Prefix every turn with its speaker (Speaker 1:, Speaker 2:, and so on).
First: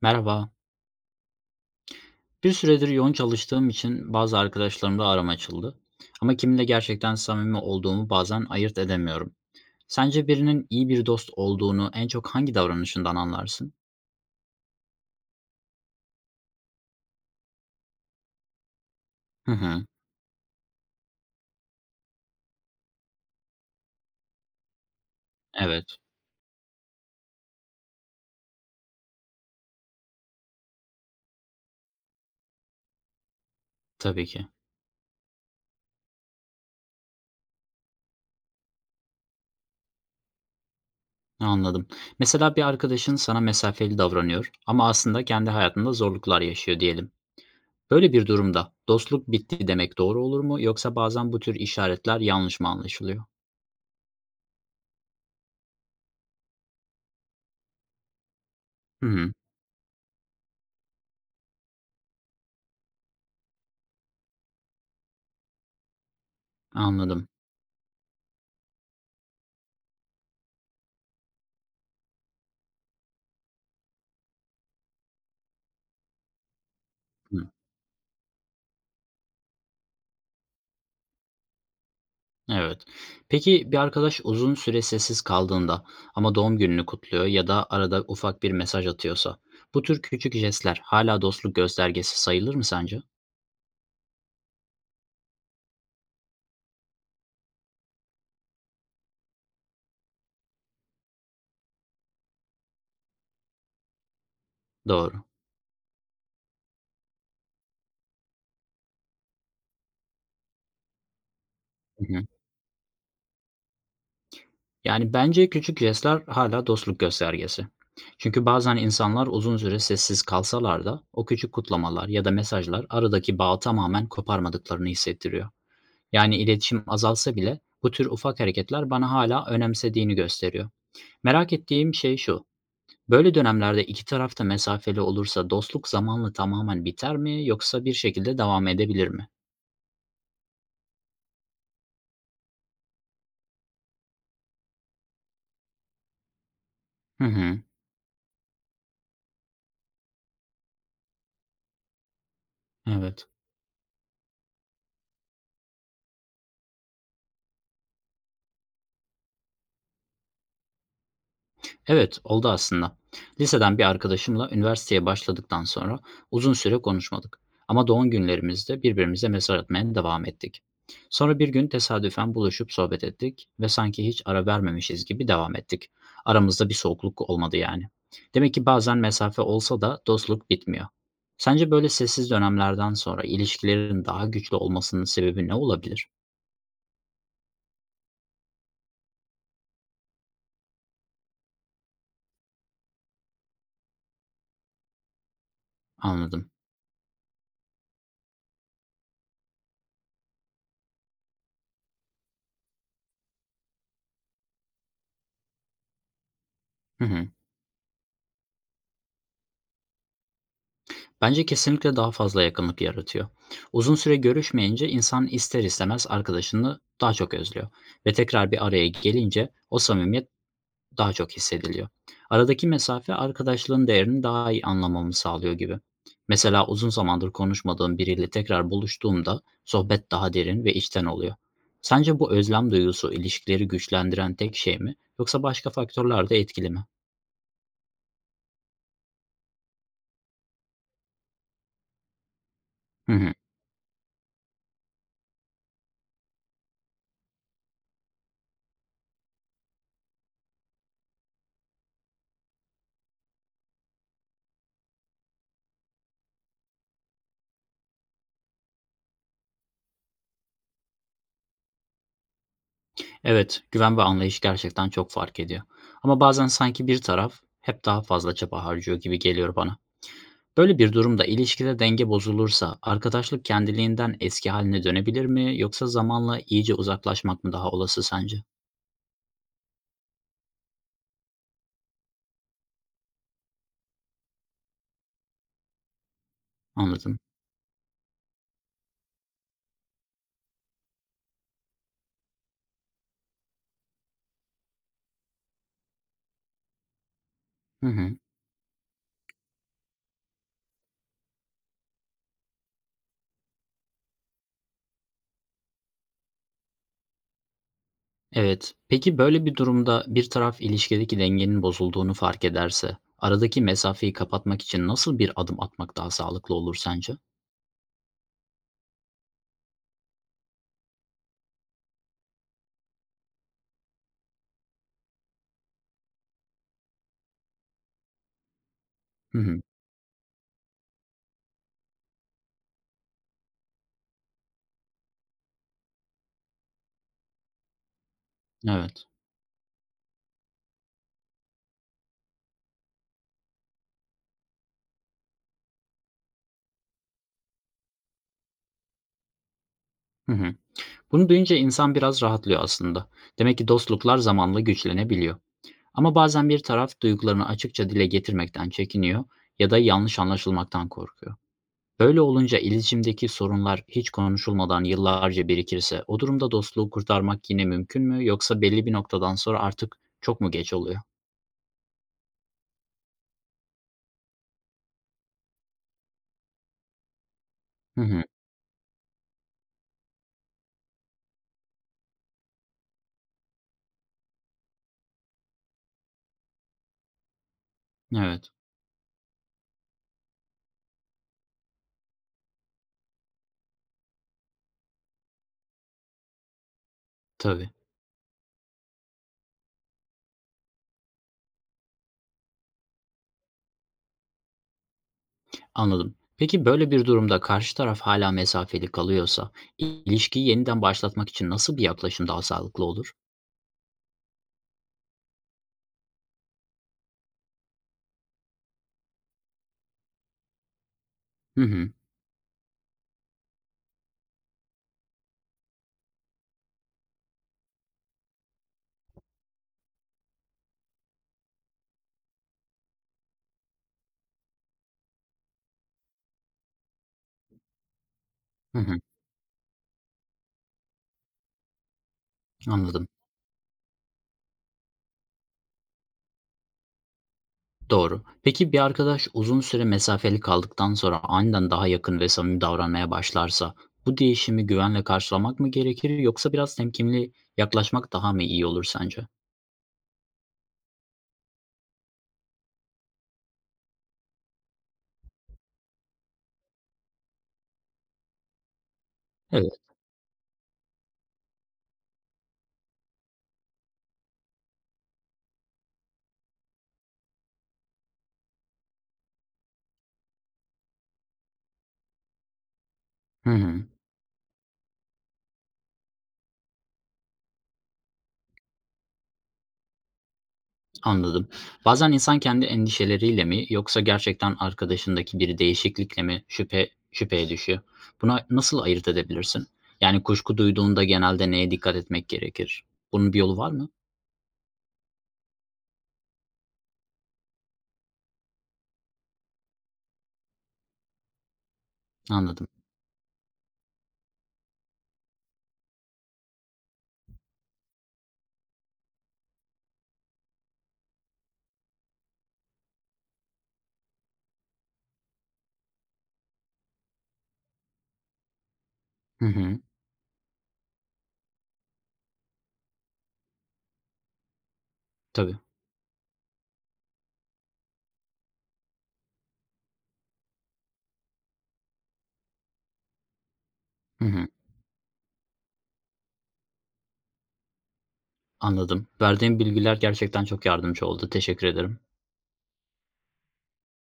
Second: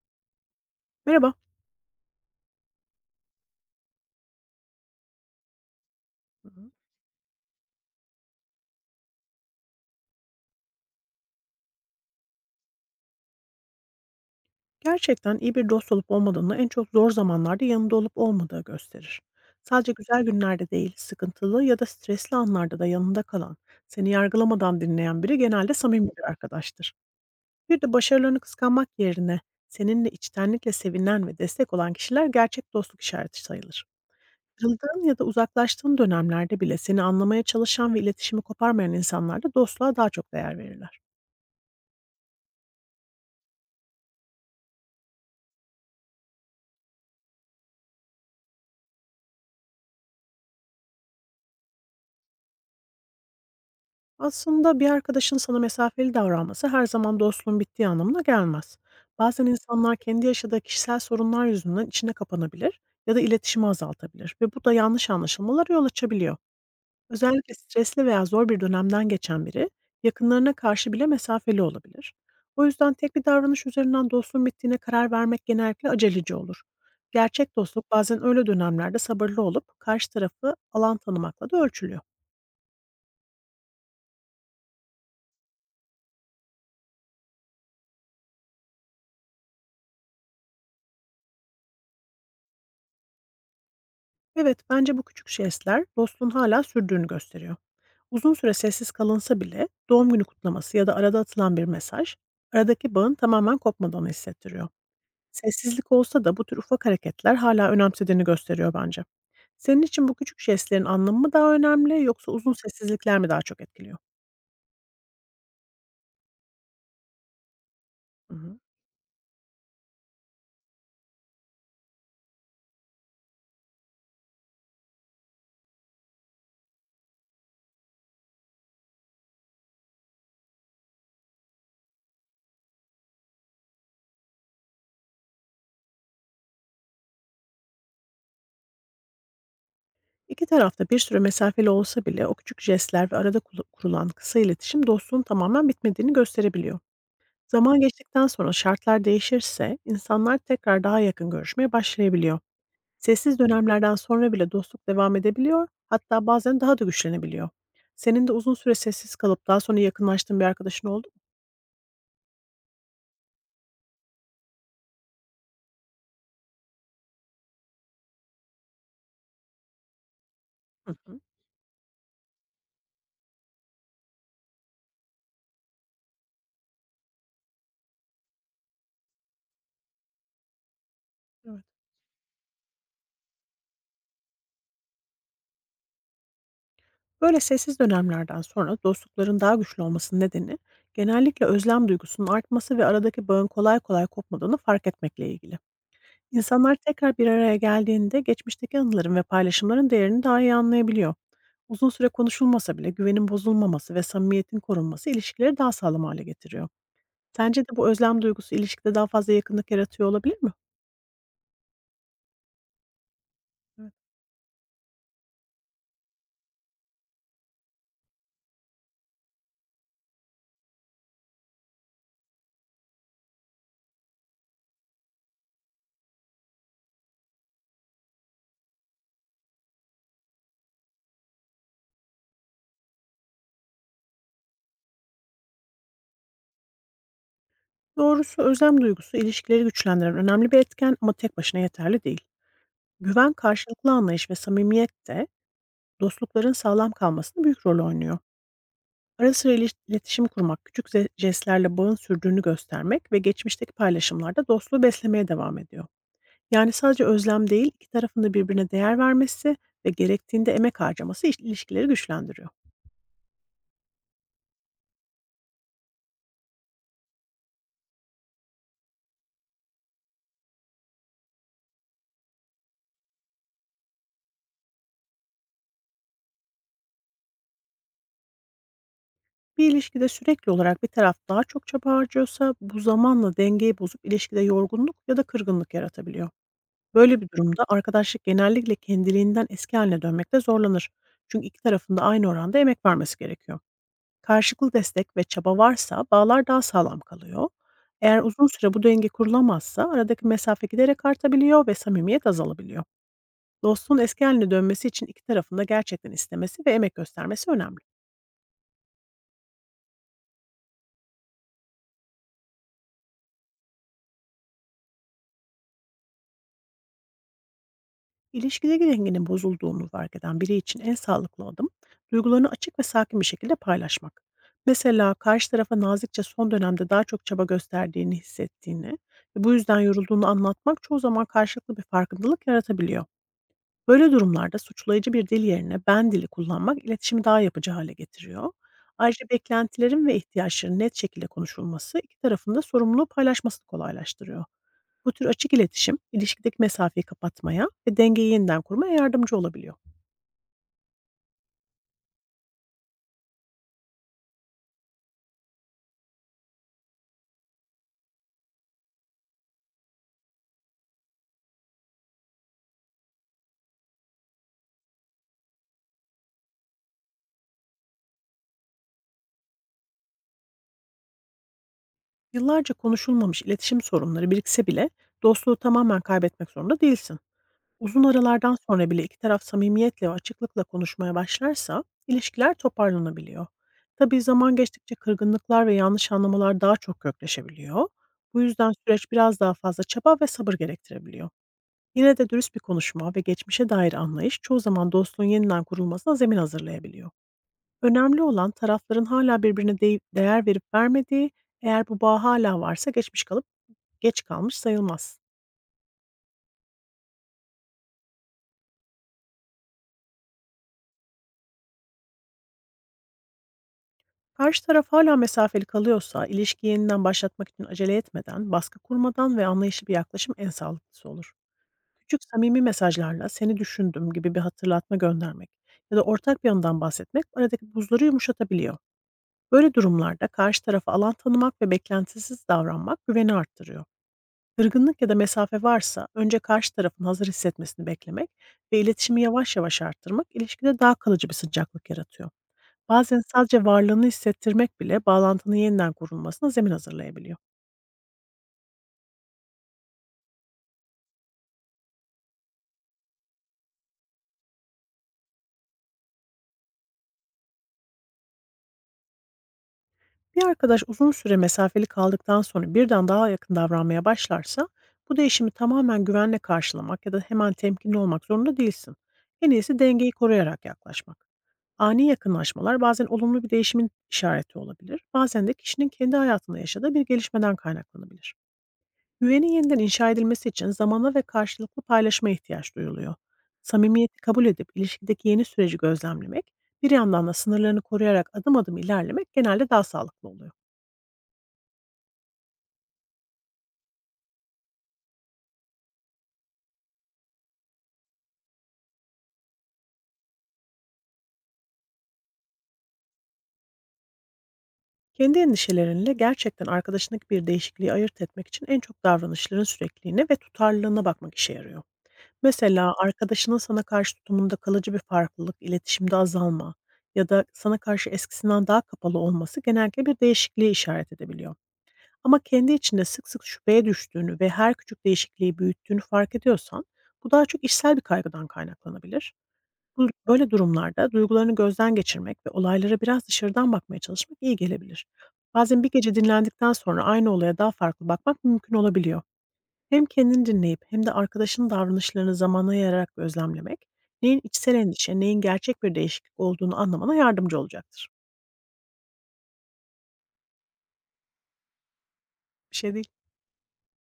Speaker 1: Merhaba.
Speaker 2: Merhaba.
Speaker 1: Bir süredir yoğun çalıştığım için bazı arkadaşlarımla aram açıldı. Ama
Speaker 2: Hı
Speaker 1: kiminle
Speaker 2: hı.
Speaker 1: gerçekten samimi olduğumu bazen ayırt edemiyorum. Sence birinin iyi bir dost olduğunu en çok hangi davranışından anlarsın?
Speaker 2: Gerçekten iyi bir dost olup olmadığını en çok zor zamanlarda yanında olup olmadığı gösterir.
Speaker 1: Hı hı.
Speaker 2: Sadece güzel günlerde değil, sıkıntılı ya da stresli anlarda da yanında kalan, seni yargılamadan dinleyen biri genelde
Speaker 1: Evet.
Speaker 2: samimi bir arkadaştır. Bir de başarılarını kıskanmak yerine seninle içtenlikle sevinen ve destek olan kişiler gerçek dostluk işareti sayılır.
Speaker 1: Tabii ki.
Speaker 2: Kırıldığın ya da uzaklaştığın dönemlerde bile seni anlamaya çalışan ve iletişimi koparmayan insanlar da dostluğa daha çok değer verirler.
Speaker 1: Anladım. Mesela bir arkadaşın sana mesafeli davranıyor ama aslında kendi hayatında zorluklar yaşıyor diyelim. Böyle bir durumda dostluk bitti demek doğru olur mu yoksa bazen bu tür işaretler yanlış mı anlaşılıyor?
Speaker 2: Aslında bir arkadaşın sana mesafeli davranması her zaman dostluğun bittiği anlamına gelmez.
Speaker 1: Hı hı.
Speaker 2: Bazen insanlar kendi yaşadığı kişisel sorunlar yüzünden içine kapanabilir ya da iletişimi azaltabilir, ve bu da yanlış anlaşılmalara yol açabiliyor.
Speaker 1: Anladım.
Speaker 2: Özellikle stresli veya zor bir dönemden geçen biri yakınlarına karşı bile mesafeli olabilir. O yüzden tek bir davranış üzerinden dostluğun bittiğine karar vermek genellikle aceleci olur.
Speaker 1: Hı.
Speaker 2: Gerçek dostluk bazen öyle dönemlerde sabırlı olup karşı tarafı alan tanımakla da ölçülüyor.
Speaker 1: Evet. Peki bir arkadaş uzun süre sessiz kaldığında ama doğum gününü kutluyor ya da arada ufak bir mesaj atıyorsa, bu tür küçük jestler hala dostluk göstergesi sayılır mı sence?
Speaker 2: Evet, bence bu küçük jestler dostluğun hala sürdüğünü gösteriyor. Uzun süre sessiz kalınsa bile doğum günü kutlaması ya da arada atılan bir mesaj, aradaki bağın tamamen kopmadığını hissettiriyor.
Speaker 1: Doğru.
Speaker 2: Sessizlik olsa da bu tür ufak hareketler hala önemsediğini gösteriyor bence. Senin için bu küçük jestlerin anlamı mı daha önemli,
Speaker 1: Hı hı.
Speaker 2: yoksa uzun sessizlikler mi daha çok etkiliyor?
Speaker 1: Yani bence küçük jestler hala dostluk göstergesi.
Speaker 2: Hı
Speaker 1: Çünkü
Speaker 2: hı.
Speaker 1: bazen insanlar uzun süre sessiz kalsalar da o küçük kutlamalar ya da mesajlar aradaki bağı tamamen koparmadıklarını hissettiriyor. Yani iletişim azalsa bile bu tür ufak hareketler bana hala önemsediğini gösteriyor. Merak ettiğim şey şu. Böyle dönemlerde iki taraf da mesafeli olursa dostluk zamanla tamamen biter mi yoksa bir şekilde devam edebilir mi?
Speaker 2: İki tarafta bir süre mesafeli olsa bile o küçük jestler ve arada kurulan kısa iletişim dostluğun tamamen bitmediğini gösterebiliyor.
Speaker 1: Hı hı.
Speaker 2: Zaman geçtikten sonra şartlar değişirse insanlar tekrar daha yakın görüşmeye başlayabiliyor.
Speaker 1: Evet.
Speaker 2: Sessiz dönemlerden sonra bile dostluk devam edebiliyor, hatta bazen daha da güçlenebiliyor. Senin de uzun süre sessiz kalıp daha sonra yakınlaştığın bir arkadaşın oldu mu?
Speaker 1: Evet, oldu aslında. Liseden bir arkadaşımla üniversiteye başladıktan sonra uzun süre konuşmadık. Ama doğum günlerimizde birbirimize mesaj atmaya devam ettik.
Speaker 2: Hı hı.
Speaker 1: Sonra bir gün tesadüfen buluşup sohbet ettik ve sanki hiç ara vermemişiz gibi devam ettik. Aramızda bir soğukluk olmadı yani. Demek ki bazen mesafe olsa da dostluk bitmiyor.
Speaker 2: Evet.
Speaker 1: Sence böyle sessiz dönemlerden sonra ilişkilerin daha güçlü olmasının sebebi ne olabilir?
Speaker 2: Böyle sessiz dönemlerden sonra dostlukların daha güçlü olmasının nedeni genellikle özlem duygusunun artması ve aradaki bağın kolay kolay kopmadığını fark etmekle ilgili.
Speaker 1: Anladım.
Speaker 2: İnsanlar tekrar bir araya geldiğinde geçmişteki anıların ve paylaşımların değerini daha iyi anlayabiliyor. Uzun süre konuşulmasa bile güvenin bozulmaması ve samimiyetin korunması ilişkileri daha sağlam hale getiriyor.
Speaker 1: Hı hı.
Speaker 2: Sence de bu özlem duygusu ilişkide daha fazla yakınlık yaratıyor olabilir mi?
Speaker 1: Bence kesinlikle daha fazla yakınlık yaratıyor.
Speaker 2: Evet.
Speaker 1: Uzun süre görüşmeyince insan ister istemez arkadaşını daha çok özlüyor ve tekrar bir araya gelince o samimiyet daha çok hissediliyor. Aradaki mesafe arkadaşlığın değerini daha iyi anlamamı sağlıyor gibi. Mesela uzun zamandır konuşmadığım biriyle tekrar buluştuğumda sohbet daha derin ve içten oluyor. Sence bu özlem duygusu ilişkileri güçlendiren tek şey mi yoksa başka faktörler de etkili mi?
Speaker 2: Doğrusu özlem duygusu ilişkileri güçlendiren önemli bir etken, ama tek başına yeterli değil.
Speaker 1: Hı
Speaker 2: Güven,
Speaker 1: hı.
Speaker 2: karşılıklı anlayış ve samimiyet de dostlukların sağlam kalmasında büyük rol oynuyor. Ara sıra iletişim kurmak, küçük jestlerle bağın sürdüğünü göstermek ve geçmişteki paylaşımlarda dostluğu beslemeye devam ediyor. Yani sadece özlem değil, iki tarafın da birbirine değer vermesi ve gerektiğinde emek harcaması ilişkileri güçlendiriyor.
Speaker 1: Evet, güven ve anlayış gerçekten çok fark ediyor. Ama bazen sanki bir taraf hep daha fazla çaba harcıyor gibi geliyor bana. Böyle bir durumda ilişkide denge bozulursa arkadaşlık kendiliğinden eski haline dönebilir mi yoksa zamanla iyice uzaklaşmak mı daha olası sence?
Speaker 2: Bir ilişkide sürekli olarak bir taraf daha çok çaba harcıyorsa, bu zamanla dengeyi bozup ilişkide yorgunluk ya da kırgınlık yaratabiliyor.
Speaker 1: Anladım.
Speaker 2: Böyle bir durumda arkadaşlık genellikle kendiliğinden eski haline dönmekte zorlanır. Çünkü iki tarafın da aynı oranda emek vermesi gerekiyor. Karşılıklı destek ve çaba varsa bağlar daha sağlam kalıyor.
Speaker 1: Hı hı.
Speaker 2: Eğer uzun süre bu denge kurulamazsa aradaki mesafe giderek artabiliyor ve samimiyet azalabiliyor. Dostluğun eski haline dönmesi için iki tarafın da gerçekten istemesi ve emek göstermesi önemli.
Speaker 1: Evet. Peki böyle bir durumda bir taraf ilişkideki dengenin bozulduğunu fark ederse aradaki mesafeyi kapatmak için nasıl bir adım atmak daha sağlıklı olur sence?
Speaker 2: İlişkideki dengenin bozulduğunu fark eden biri için en sağlıklı adım, duygularını açık ve sakin bir şekilde paylaşmak. Mesela karşı tarafa nazikçe son dönemde daha çok çaba gösterdiğini hissettiğini
Speaker 1: Hı
Speaker 2: ve bu
Speaker 1: hı.
Speaker 2: yüzden yorulduğunu anlatmak çoğu zaman karşılıklı bir farkındalık yaratabiliyor. Böyle durumlarda suçlayıcı bir dil yerine ben dili kullanmak iletişimi daha yapıcı hale getiriyor.
Speaker 1: Evet.
Speaker 2: Ayrıca beklentilerin ve ihtiyaçların net şekilde konuşulması iki tarafın da sorumluluğu paylaşmasını kolaylaştırıyor. Bu tür açık iletişim, ilişkideki mesafeyi kapatmaya ve dengeyi yeniden kurmaya yardımcı olabiliyor.
Speaker 1: Hı hı. Bunu duyunca insan biraz rahatlıyor aslında. Demek ki dostluklar zamanla güçlenebiliyor. Ama bazen bir taraf duygularını açıkça dile getirmekten çekiniyor ya da yanlış anlaşılmaktan korkuyor. Böyle olunca iletişimdeki sorunlar hiç konuşulmadan yıllarca birikirse o durumda dostluğu kurtarmak yine mümkün mü yoksa belli bir noktadan sonra artık çok mu geç oluyor?
Speaker 2: Yıllarca konuşulmamış iletişim sorunları birikse bile dostluğu tamamen kaybetmek zorunda değilsin.
Speaker 1: Hı
Speaker 2: Uzun
Speaker 1: hı.
Speaker 2: aralardan sonra bile iki taraf samimiyetle ve açıklıkla konuşmaya başlarsa ilişkiler toparlanabiliyor. Tabii zaman geçtikçe kırgınlıklar ve yanlış anlamalar daha çok kökleşebiliyor. Bu
Speaker 1: Evet,
Speaker 2: yüzden süreç biraz daha fazla çaba ve sabır gerektirebiliyor. Yine de dürüst bir konuşma ve geçmişe dair anlayış çoğu zaman dostluğun yeniden kurulmasına zemin hazırlayabiliyor.
Speaker 1: tabii.
Speaker 2: Önemli olan, tarafların hala birbirine değer verip vermediği; eğer bu bağ hala varsa geç kalmış sayılmaz.
Speaker 1: Anladım. Peki böyle bir durumda karşı taraf hala mesafeli kalıyorsa ilişkiyi yeniden başlatmak için nasıl bir yaklaşım daha sağlıklı olur?
Speaker 2: Karşı taraf hala mesafeli kalıyorsa, ilişkiyi yeniden başlatmak için acele etmeden, baskı kurmadan ve anlayışlı bir yaklaşım en sağlıklısı olur.
Speaker 1: Hı hı.
Speaker 2: Küçük samimi mesajlarla "Seni düşündüm." gibi bir hatırlatma göndermek ya da ortak bir yandan bahsetmek aradaki buzları yumuşatabiliyor. Böyle durumlarda karşı tarafa alan tanımak ve beklentisiz davranmak güveni arttırıyor. Kırgınlık ya da mesafe varsa önce karşı tarafın hazır hissetmesini beklemek
Speaker 1: Hı
Speaker 2: ve
Speaker 1: hı.
Speaker 2: iletişimi yavaş yavaş arttırmak ilişkide daha kalıcı bir sıcaklık yaratıyor.
Speaker 1: Anladım.
Speaker 2: Bazen sadece varlığını hissettirmek bile bağlantının yeniden kurulmasına zemin hazırlayabiliyor.
Speaker 1: Doğru. Peki bir arkadaş uzun süre mesafeli kaldıktan sonra aniden daha yakın ve samimi davranmaya başlarsa bu değişimi güvenle karşılamak mı gerekir yoksa biraz temkinli yaklaşmak daha mı iyi olur sence?
Speaker 2: Bir arkadaş uzun süre mesafeli kaldıktan sonra birden daha yakın davranmaya başlarsa, bu değişimi tamamen güvenle karşılamak ya da hemen temkinli olmak zorunda değilsin. En
Speaker 1: Evet.
Speaker 2: iyisi dengeyi koruyarak yaklaşmak. Ani yakınlaşmalar bazen olumlu bir değişimin işareti olabilir, bazen de kişinin kendi hayatında yaşadığı bir gelişmeden kaynaklanabilir. Güvenin yeniden inşa edilmesi için zamana ve karşılıklı paylaşmaya ihtiyaç duyuluyor.
Speaker 1: Hı hı.
Speaker 2: Samimiyeti kabul edip ilişkideki yeni süreci gözlemlemek, bir yandan da sınırlarını koruyarak adım adım ilerlemek genelde daha sağlıklı oluyor.
Speaker 1: Anladım. Bazen insan kendi endişeleriyle mi yoksa gerçekten arkadaşındaki bir değişiklikle mi şüpheye düşüyor? Buna nasıl ayırt edebilirsin? Yani kuşku duyduğunda genelde neye dikkat etmek gerekir? Bunun bir yolu var mı?
Speaker 2: Kendi endişelerinle gerçekten arkadaşındaki bir değişikliği ayırt etmek için en çok davranışların sürekliliğine ve tutarlılığına bakmak işe yarıyor.
Speaker 1: Anladım.
Speaker 2: Mesela arkadaşının sana karşı tutumunda kalıcı bir farklılık, iletişimde azalma ya da sana karşı eskisinden daha kapalı olması genellikle bir değişikliğe işaret edebiliyor. Ama kendi içinde sık sık şüpheye düştüğünü ve her küçük değişikliği büyüttüğünü fark ediyorsan, bu daha çok işsel bir kaygıdan kaynaklanabilir.
Speaker 1: Hı hı.
Speaker 2: Bu, böyle durumlarda duygularını gözden geçirmek ve olaylara biraz dışarıdan bakmaya çalışmak iyi gelebilir.
Speaker 1: Tabii.
Speaker 2: Bazen bir gece dinlendikten sonra aynı olaya daha farklı bakmak mümkün olabiliyor. Hem kendini dinleyip hem de arkadaşının davranışlarını zamana yayarak gözlemlemek,
Speaker 1: Hı
Speaker 2: neyin
Speaker 1: hı.
Speaker 2: içsel endişe, neyin gerçek bir değişiklik olduğunu anlamana yardımcı olacaktır.
Speaker 1: Anladım. Verdiğin bilgiler gerçekten çok yardımcı oldu. Teşekkür ederim.
Speaker 2: Bir şey değil.